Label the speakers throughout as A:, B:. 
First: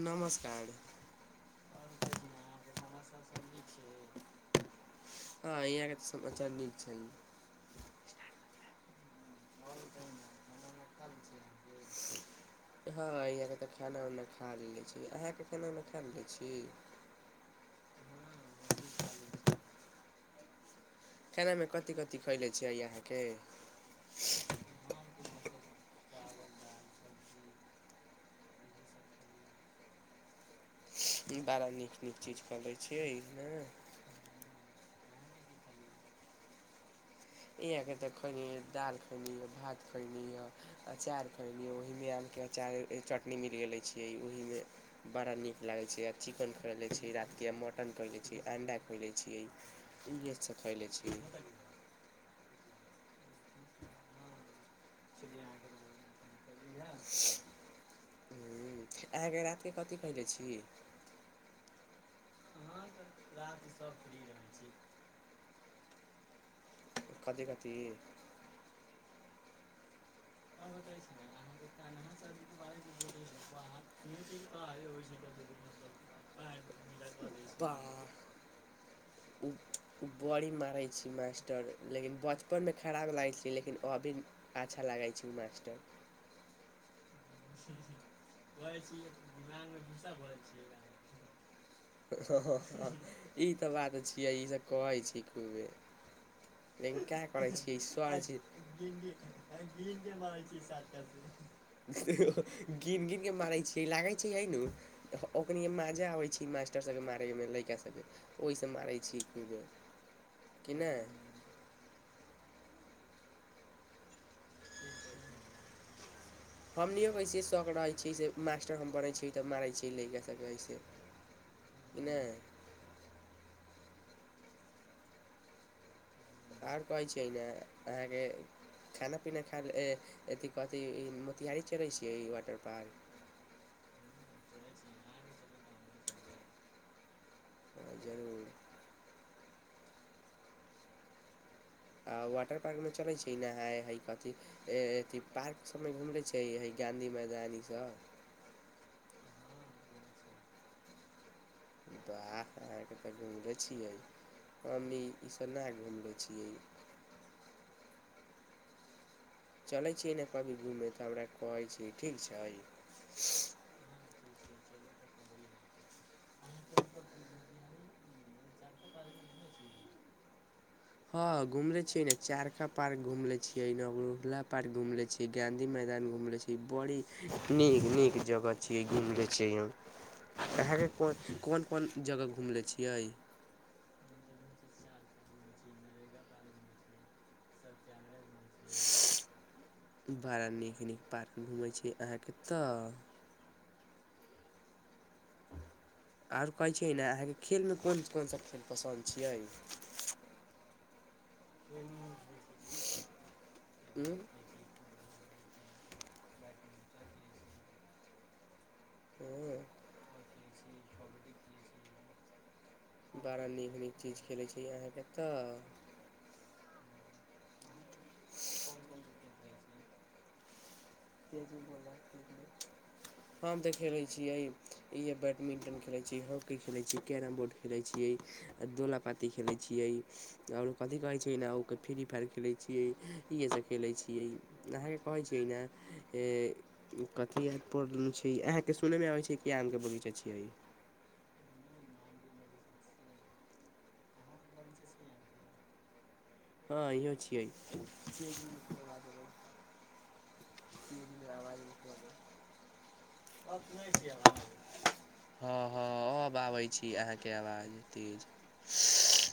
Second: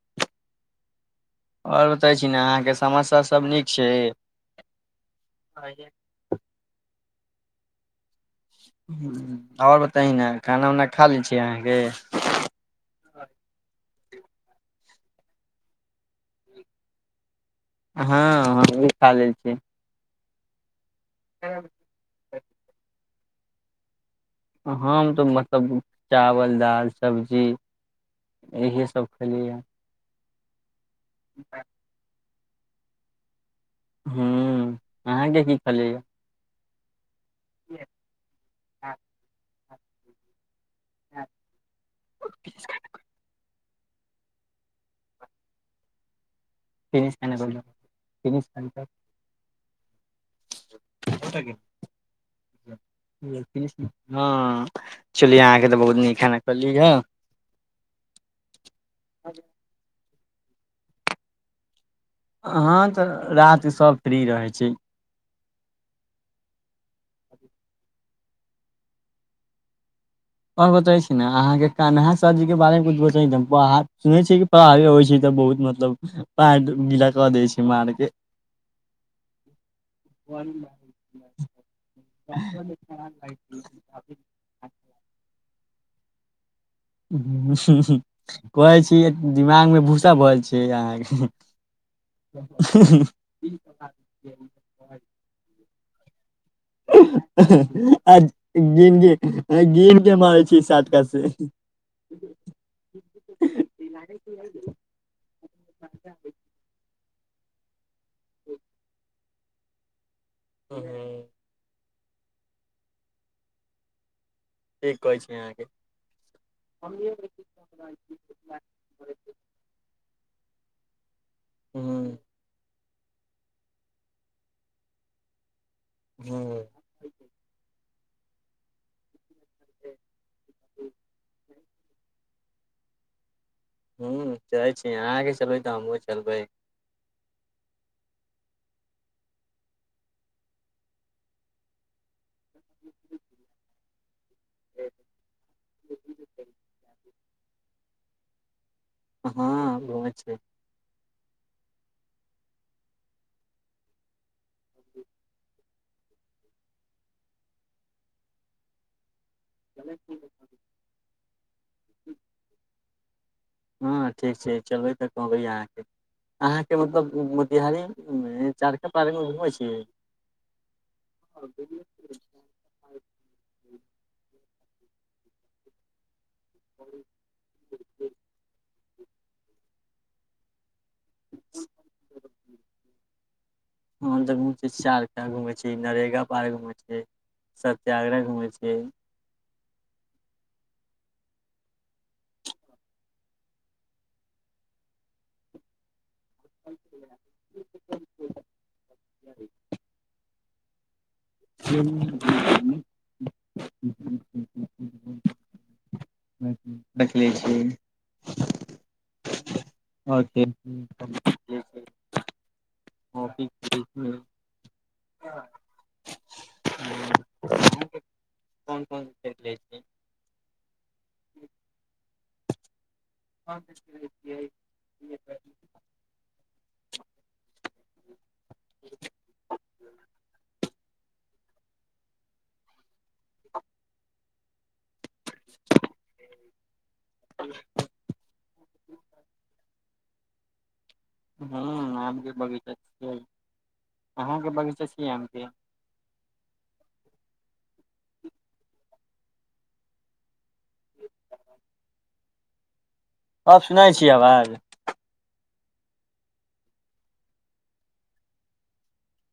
A: नमस्कार।
B: और बतै छी न आहाँके समसा सब नीक छैय?
A: हँ इहाँ के तऽ समाचार नीक छैय।
B: और बताइ न खाना उना खा लै छियै आहाँ के
A: हँ याहाँ के तऽ खाना उना खा लै छी आहाँ के खाना उना खा ले ले छी।
B: हँ हमहूँ खा लेल छी।
A: खाना मे कथी कथि खैले छियै आहाँ के
B: हम तऽ मतलब चावल, दाल, सब्जी इहे सब खेलियै।
A: ई बड़ा नीक नीक चीज खैलै छियै ना।
B: हूँ आहाँ के की खैलियै या।
A: इह अखन तक खैली यै दाल खैली य भात खैली य अचार खैलियै ओहि मे आम के अचार चटनी मिल गेल छीय ओहि मे बड़ा नीक लागै छै आ चिकेन खैले छी रात के आ मटन खैले छी अण्डा खै लै छिये। इहे सब खैले छिये
B: हँ चली आहाँ के तऽ बहुत नीक खाना खैली ह।
A: आहाँ के रात के कथी खैले छी।
B: हँ तऽ रात सब फ्री रहै छी।
A: कथी कथी?
B: और बताय छी ने आहाँ के कन्हा सर जी के बारे मे [unintelligible] सुनै छी। ब होबै छै तऽ बहुत मतलब पैंट गीला क दै छै मार के।
A: [inaudible] ओ ओ बड़ी मारै छी मास्टर लेकिन बचपनमे खराब लागै छै लेकिन अभी अच्छा लगै छै उ मास्टर।
B: कहै छी दिमागमे भूसा भरल छै अहाँके।
A: ई तऽ बात छियै ईसब कहै छी खूबे।
B: आ
A: लेकिन का करै छियै
B: [unintelligible]
A: सर
B: गिन के मारै छी सटका से।
A: गिन गिन के मारै छियै लागै छै यही नु। ओखनि माजा आबै
B: ठीक
A: छै मास्टरसभके मारैमे लइका सबके। ओहिसँ मारै छी कू बेर कि नहि।
B: ठीक कहै छी अहाँके।
A: हमनिओ
B: हूँ
A: कइसे शौक रहै छी से मास्टर हम पढ़ै छी तऽ मारै छी लइका सभके अइसे। नय।
B: हू।
A: कहय छिये अहाँ के खाना पीना खा ले ए अथी कऽथि मोतिहारी लय छियै ई वाटर पार्क।
B: हू चैलेय छी अहाँके चलबै तऽ हमहूँ चलबै।
A: हँ जरूर। आ वाटर पार्क मे चलैय छी नहाय हई कथी। ए अथी पार्क सभमे घुमले छै हय गाँधी मैदानी इ सब।
B: हँ घुमले छिये।
A: बाह अहाँके तऽ घुमले छियै हम ई ईस ना घुमले छियै। चलै छीये ने कभी घूमे तऽ हमरा कहै छीये ठीक छै।
B: हँ ठीक छै चलबै तऽ कहबै अहाँके अहाँके मतलब मोतिहारी मे चारका पार्क मे घुमैय छि।
A: हँ घुमरे छी। इ ने चारका पार्क घूमले छीये नहूला पार्क घूमले छीे गांधी मैदान घूले छी। ई बड़ी नीक नीक जगह छी। छियै अहाँके कोन कोन जगह घमले छियै।
B: हम तऽ घुमय छी [unintelligible] घूमय छी नरेगा पार्क घुमे छी। सत्याग्रह घुमै छी
A: बड़ा नीक नीक पार्क घुमे छी अहाँ के तऽ आओर कहैत छियै ने, अहाँके खेलमे कोन कोन सा खेल पसन्द छियै?
B: ह
A: उँ
B: [unintelligible] देखले छियै।
A: हू
B: ओते [unintelligible]
A: बड़ा नीक नीक चीज खेलै छीअहाँके तऽ ह [unintelligible]
B: [unintelligible] लै छै।
A: हम देखेबै छियै, इह बैडमिंटन खेलैत छियै, हॉकी खेलैत छियै, कैरम बोर्ड खेलैत छियै अ दोला पाती खेलैत छियै। त आओरो कथि कहैत छै ने ओकर फ्री फायर खेलैत छियै। इएहे सब खेलै छियै। दहाएर कह छी नै। कथी आ पल छै, अहाँके सुनैमे आबै छै क आमके बगीचा छियै।
B: ह आम के बगीचा छियै। अहाँके बगीचा छियै आम के?
A: हँ इहो छियै। क रहवाज [unintelligible]
B: अब सुनै छी आवाज?
A: हँ हँ, अब आबै छी अहाँके आवाज तेज।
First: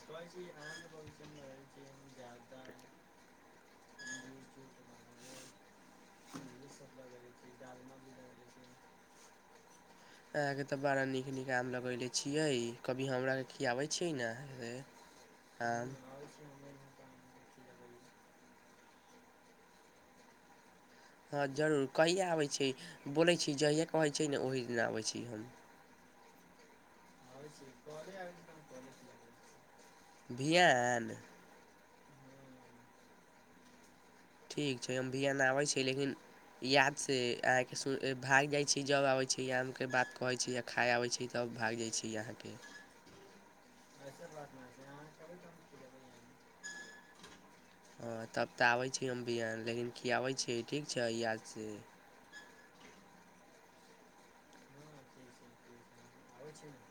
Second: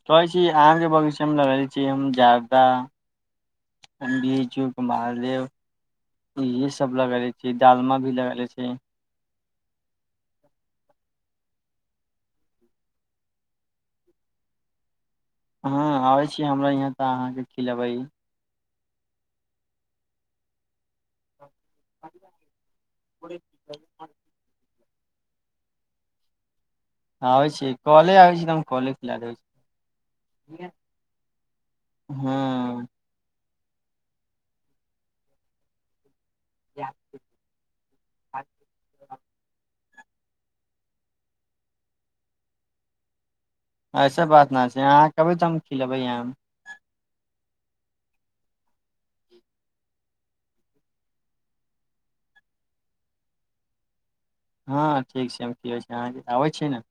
B: कहऽइ छी आमरे बगीचामे लगा एत कि हम जादा बीचू कुमारदेव इहे सब लगेले छियै, डालमा भी लगेले छियै।
A: अहाँके तऽ बड़ा नीक नीक आम लगेलै छियै। कभी हमराके की खियाबै छियै ने?
B: हँ
A: आम
B: आबै छी हमरा यहाँ तऽ अहाँके खिलेबै।
A: हँ जरूर, कहिया आबैत छी? बोलैत छी जहिे कहैत छै ने ओहि दिना अबै छी हम।
B: आबै छी कॉले आबै छी तऽ हम कले खिला देै छी।
A: बिहान
B: हँ
A: ठीक छै हम बिहान आबै छी, लेकिन यादसँ अहाँके सु भागि जाइत छी जब आबै छी आमके बात कहैत छी या खाइ आबैत छी तब भाग जाइत छी अहाँके।
B: ऐसे बात ना छै, अहाँ कहबै त हम खिलेबै आम।
A: हँ तब तऽ आबै छी हम बिहान लेकिन खियाबै छी ठीक छै यादसँ?
B: हँ ठीक छै हम की हो छै अहाँ आबै छि ने?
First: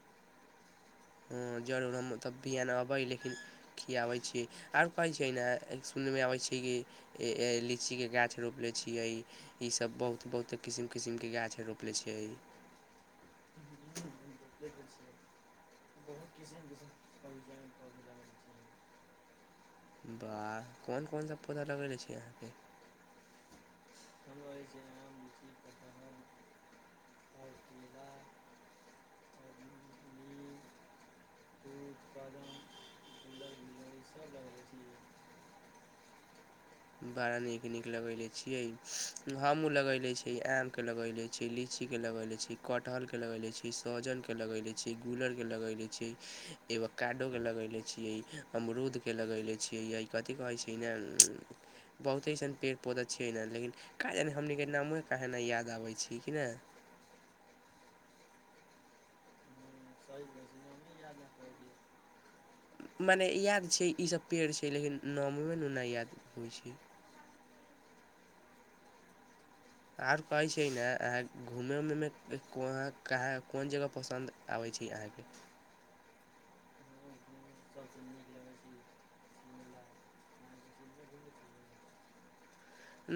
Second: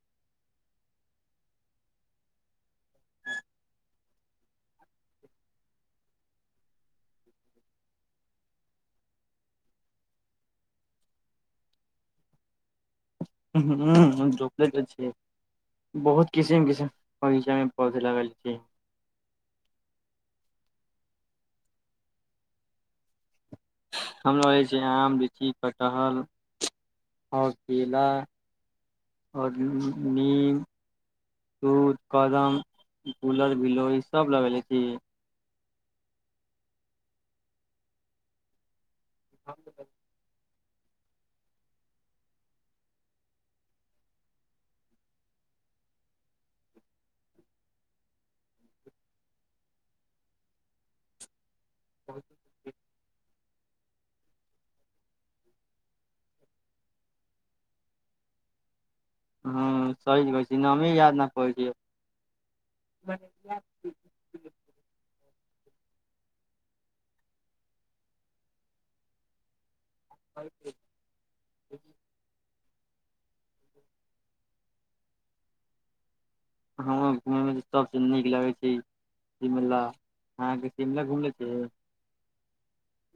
A: हँ जरूर हम तब भी एन अबै लेकिन खियाबै छी, हर पै छियै ने, सुनयमे अबै छियै कि ए ऐ, लीचीके गाछ रोपले छियै ईसभ बहुत बहुत किसिम किसिमके गाछ रोपले छियै ई।
B: ह रोपले त छै, बहुत किसिम किसम बगीचामे पौध लागल छै।
A: बाह, कोन कोन सा पौधा लगेनेे छियै अहाँके?
B: हम लगेने छियै आम ली ची, कटहल आओर केला आओर
A: ह
B: दूर कदम गूलर गिलोइ सब लगैले छी।
A: बड़ा नीक - नीक लगैले छियै हमहुं लगैले छियै आ के लगैले छी लीची के लगैले छी कटहल के लगैले छी सहजन के लगैले छी गूलर के लगैले छियइ। एगो काडो के लगैले छियइ अमरूद के लगैले छियइ य इ कथी कहै छै न बहुते अइसन पेड़
B: हँ
A: पौधा छियै ने लेकिन का जानी हमनी के नामोे काहे ना याद आबै छी कि ने।
B: हँ सही कहै छी नामे याद न पबै छियै।
A: मने याद छै ई सब पेड़ छै लेकिन नाममे ने नै याद होइ छै। आर कहय छियइ ने अहाँक घूमै उमै मे को - कहाँ कोन जगह पसन्द आबै छै अहाँके?
B: हमरा घूमै मे सबसँ नीक लगै छै शिमला अहाँके शिमला घुमले छी?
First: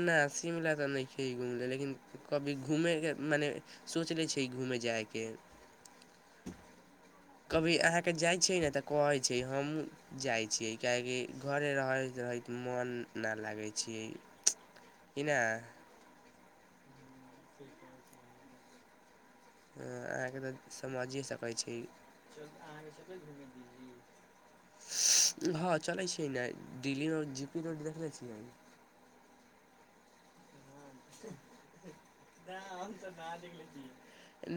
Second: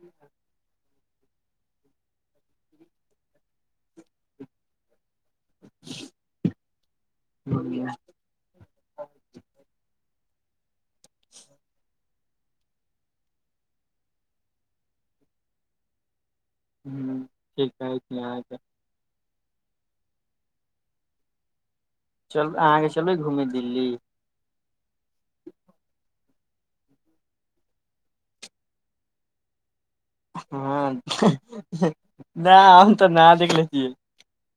A: ने शिमला तऽ नै छियै घुमले लेकिन कभी घूमय के मने सोचले छियै घूमय जाय के। कभी अहाँके जाइ छियै ने तऽ कहै छियै हमू जाइ छियै। किएकि घरे रहैत रहैत मोन ने लागै छियै कि ने।
B: हूॅं ठीक कहै छी अहां तऽ
A: अहाँकेँ तऽ समझिए सकै छी।
B: चलु अहाँके चलबै घूमय दिल्ली?
A: हँ चलै छीयै ने दिल्ली मे जी पी रोड देखने छियइ।
B: हँ ना हम तऽ ना देखले छियै।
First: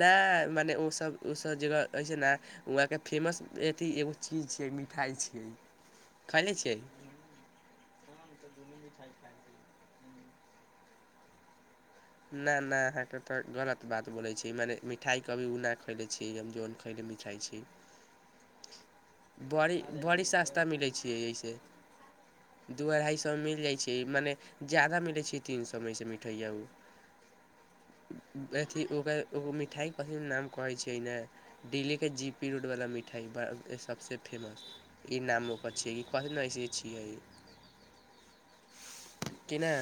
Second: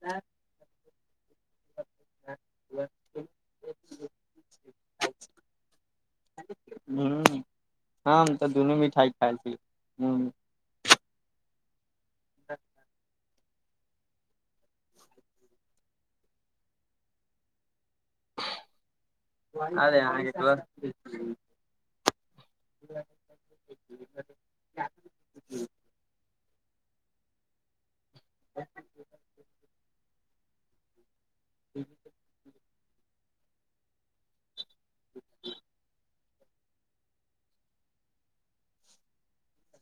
A: नेए मने ओ सब - ओ सब जगह कहै छै ने वहाँके फेमस अथी एगो चीज छियै मिठाइ छियै। खयने छियै?
B: उंहूँ। हम तऽ दुनू मिठाइ खाइल छी हूं।
A: ने ने अहांक तऽ गलत बात बोलै छियै मने मिठाइ कभी उ न खैले छियै हम जन खैलेए मिठाइ छियै। बड़ी,
B: अरे
A: बड़ी सस्ता मिलै छियै
B: अहाँके
A: एहि से।
B: हूँ
A: दू
B: ओ
A: अढ़ाइ सौ मे मिल जाइ छै मने ज्यादा मिलै छै तीन सौ मे एहिसँ मिठइया उ। अथि ओ - ओकरा ओ मिठाइ के कथी नाम कहै छियै ने। दिल्ली के जी पी रोडवला मिठाइ ब - सभ से फेमस ई नाम ओकर छियै। बास नहिऐसी [unintelligible] छियइ कि ने।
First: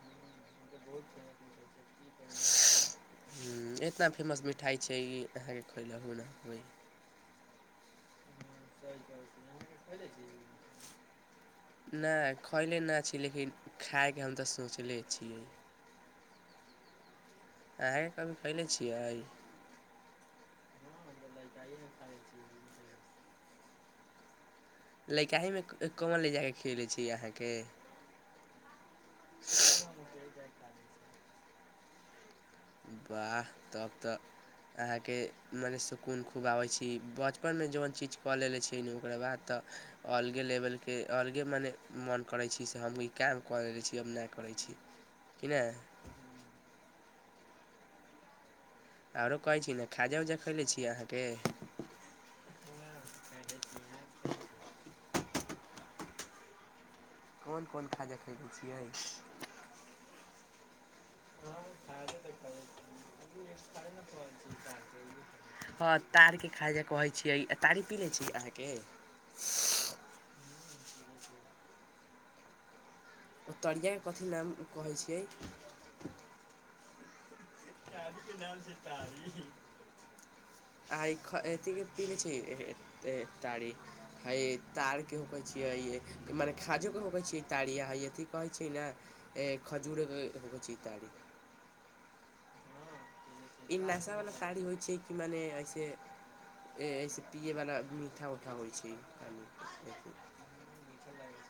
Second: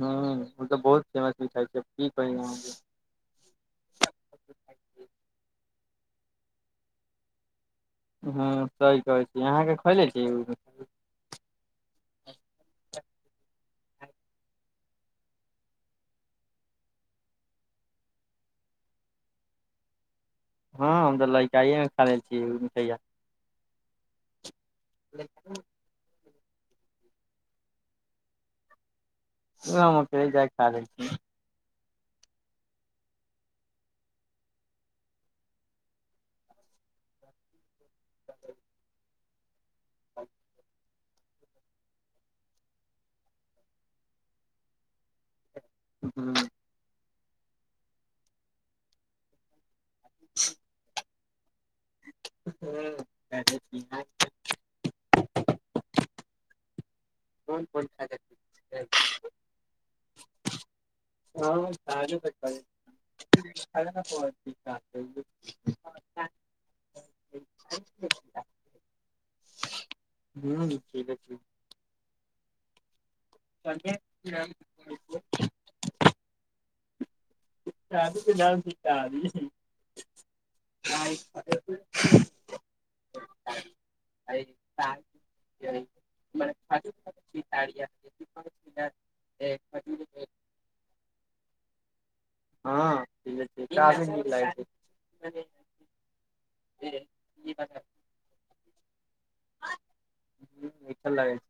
B: हॅं ओ तऽ बहुत फेमस मिठाई छै की कही अहांके।
A: हूॅं एतना फेमस मिठाइ छै ई अहाँके खइलहु ने होइ।
B: हॅं सही कहै छी अहाँक खइले छी उ?
A: ने खइले नऽ छी लेकिन खायके हम तऽ सोचले छियै। अहांके कभी खैले छियै?
B: हँ हम तऽ लइकाये मे खेने छी इ मिठइया। उ
A: लइकाहेमे कोन ले जा कऽ खियैले छी अहाँके?
B: हम क जाइ खै [inaudible]
A: बाह तब तऽ अहाँके मने सुकून खूब आबै छी बचपन मे जन चीज कऽ लेले छियइ ने ओकरा बाद तऽ अलगे लेबल के अलगे मने मोन करै छैय से हमहु ई काम करै छी अब नै करै छी। कि नैय
B: हूँ
A: आरो कहै छी ने खाजा-उजा खलै छी अहाँके
B: हु [unintelligible] कोन कोन
A: कोन-कोन खाजा खयलै
B: छै?
A: छियै
B: काजू [unintelligible]
A: हँ तारके खाइ जे कहै छियै तारी पी लै छी अहाँके
B: हूँ पीबइ
A: ओ तरियाके कथी नाम कहै छियै तारी
B: शादीके
A: के नाम
B: छै
A: तऽ तारी छै। आइ खै एथी
B: शादी
A: के पीने छियै ए ताड़ी हइ तारके हूकै
B: हँ
A: छियै मने खाजोके होकै
B: काफी
A: छियै तारिया हए अथी कहै छै नऽ ए खजूरके होय छै ताड़ी
B: हँ ठीके
A: ई नशा बला ताड़ी होइ छै कि मने अएसे ए एहिसँ पियैवला मीठा-उठा होइ छै कनि
B: मिठल लागै
A: [unintelligible]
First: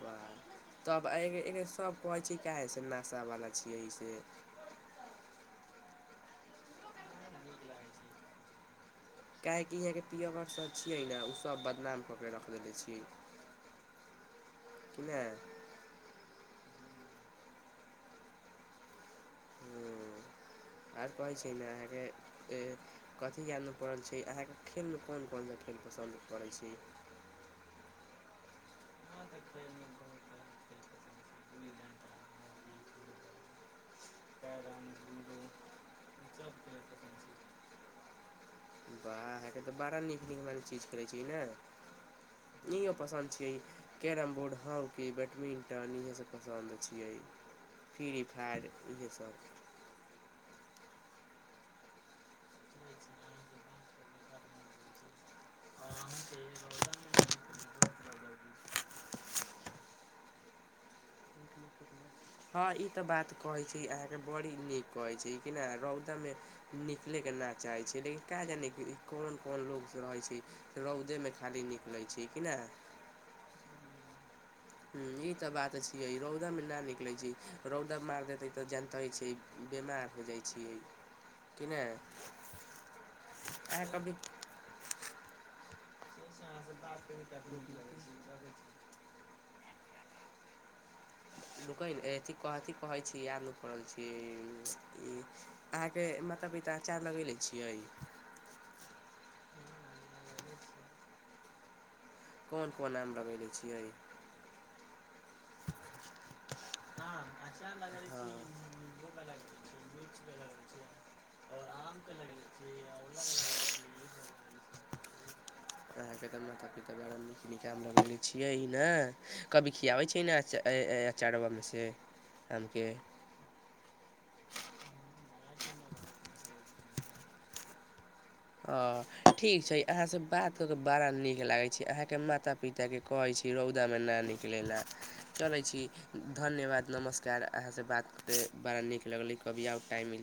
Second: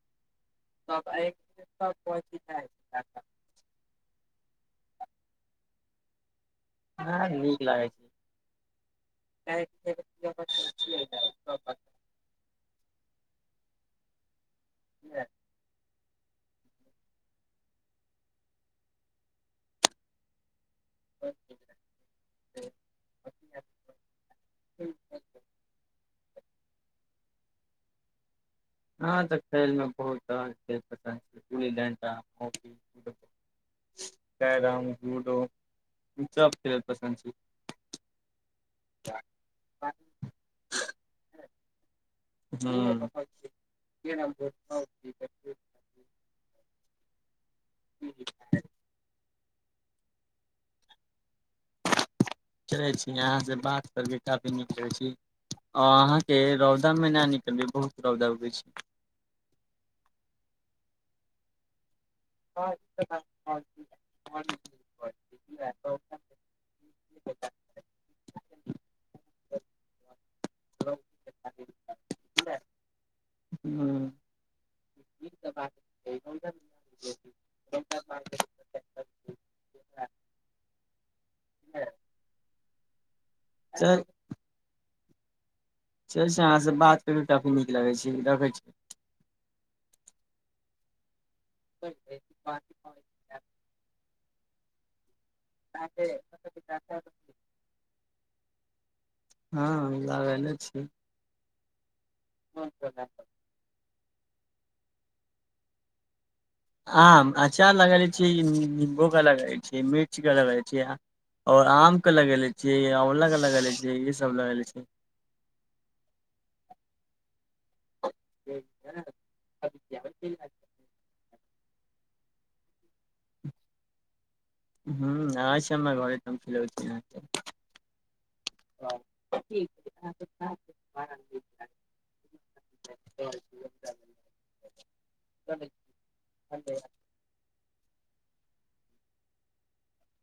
A: बाह तब
B: छै
A: अहेएहेसब काहै छै कसे नशावला छियै ई सेे
B: हँ नीक लागै छैय।
A: काहेकि यहाँ के पीये आर सब छियै ने उ सब बदनाम क के रख रगै छी कि नै आर कहै छैय। ने अहाँके कथी याद नऽ पड़ल छै अहाँके खेलमे कोन-कोन सब खेल पसन्द पड़ैय छै
B: ह तऽ खेल मे बहुत तरहके खेल पसन्द छै गूली-डंटा हॉकी फुटबॉल कैरम लूडो ई सब खेल पसन्द छैय।
A: बाह अहाके तऽ बड़ा नीक निगमन चीज करै छी ने इहे
B: हूँ
A: पसन्द छियै carrom board hockey badminton इहे सब पसन्द छियै फ्री फायर इहे सब
B: चले छी अहाँ से बात करबै काफी नीक रहे छी अ अहाँ के रौदा में नऽ नी बहुत रौदा उगै छै
A: हँ ई तऽ बात कहय छी अहाँके बड़ी नीक कहय छी कि नऽ रौदामें निकलैके ना चाहे छी लेकिन का जाने की इ कौन-कौन लोक रहै छै रौदेमे खाली निकलय छय कि नाऽ
B: हूं
A: हूं ई तऽ बात छिय रौदा मे ना निकलय छी। रौदा मारि देतैय तऽ जनतये छी बिमार हो जाए छियय की नै अहा
B: चल
A: कऽ बी
B: चले छै अहाँ से बात कर के काफी नीक लगय छी रखै छी
A: रुकैयने एथी कथि कहय कहै छी याद ना परल छैय अहाँके माता-पिता चार लगेले छियय
B: हँ लागैले छी
A: कौन कोना में लगैेले छियय
B: आम अँचार लगैले
A: हँ
B: छियै निम्बूे कऽ लगैय छियै मिर्चके लगैय छियै‌ आ और आमके लगेलै छियय आँंवलाके लगेले छियय ई सब लगेले छिय
A: अहाँ के त माता पिता के द्वारा [unintelligible] छियै ने कभी खियाबय छिय ने आच एय-एय अचारवा मे से आमके
B: हम्म आय छै हमर घरे [unintelligible]
A: अँ ठीक छय अहाँसँ बात कऽ क बड़ा नीक लागय छय, अहाँके माता पिताके कहय छी रौंदामे
B: अहाँके
A: न निकलय ला, चलै छी धन्यवाद नमस् कार, अहाँसँ बात क के बड़ा नीक लगलै, कभी आउ टाइम मिल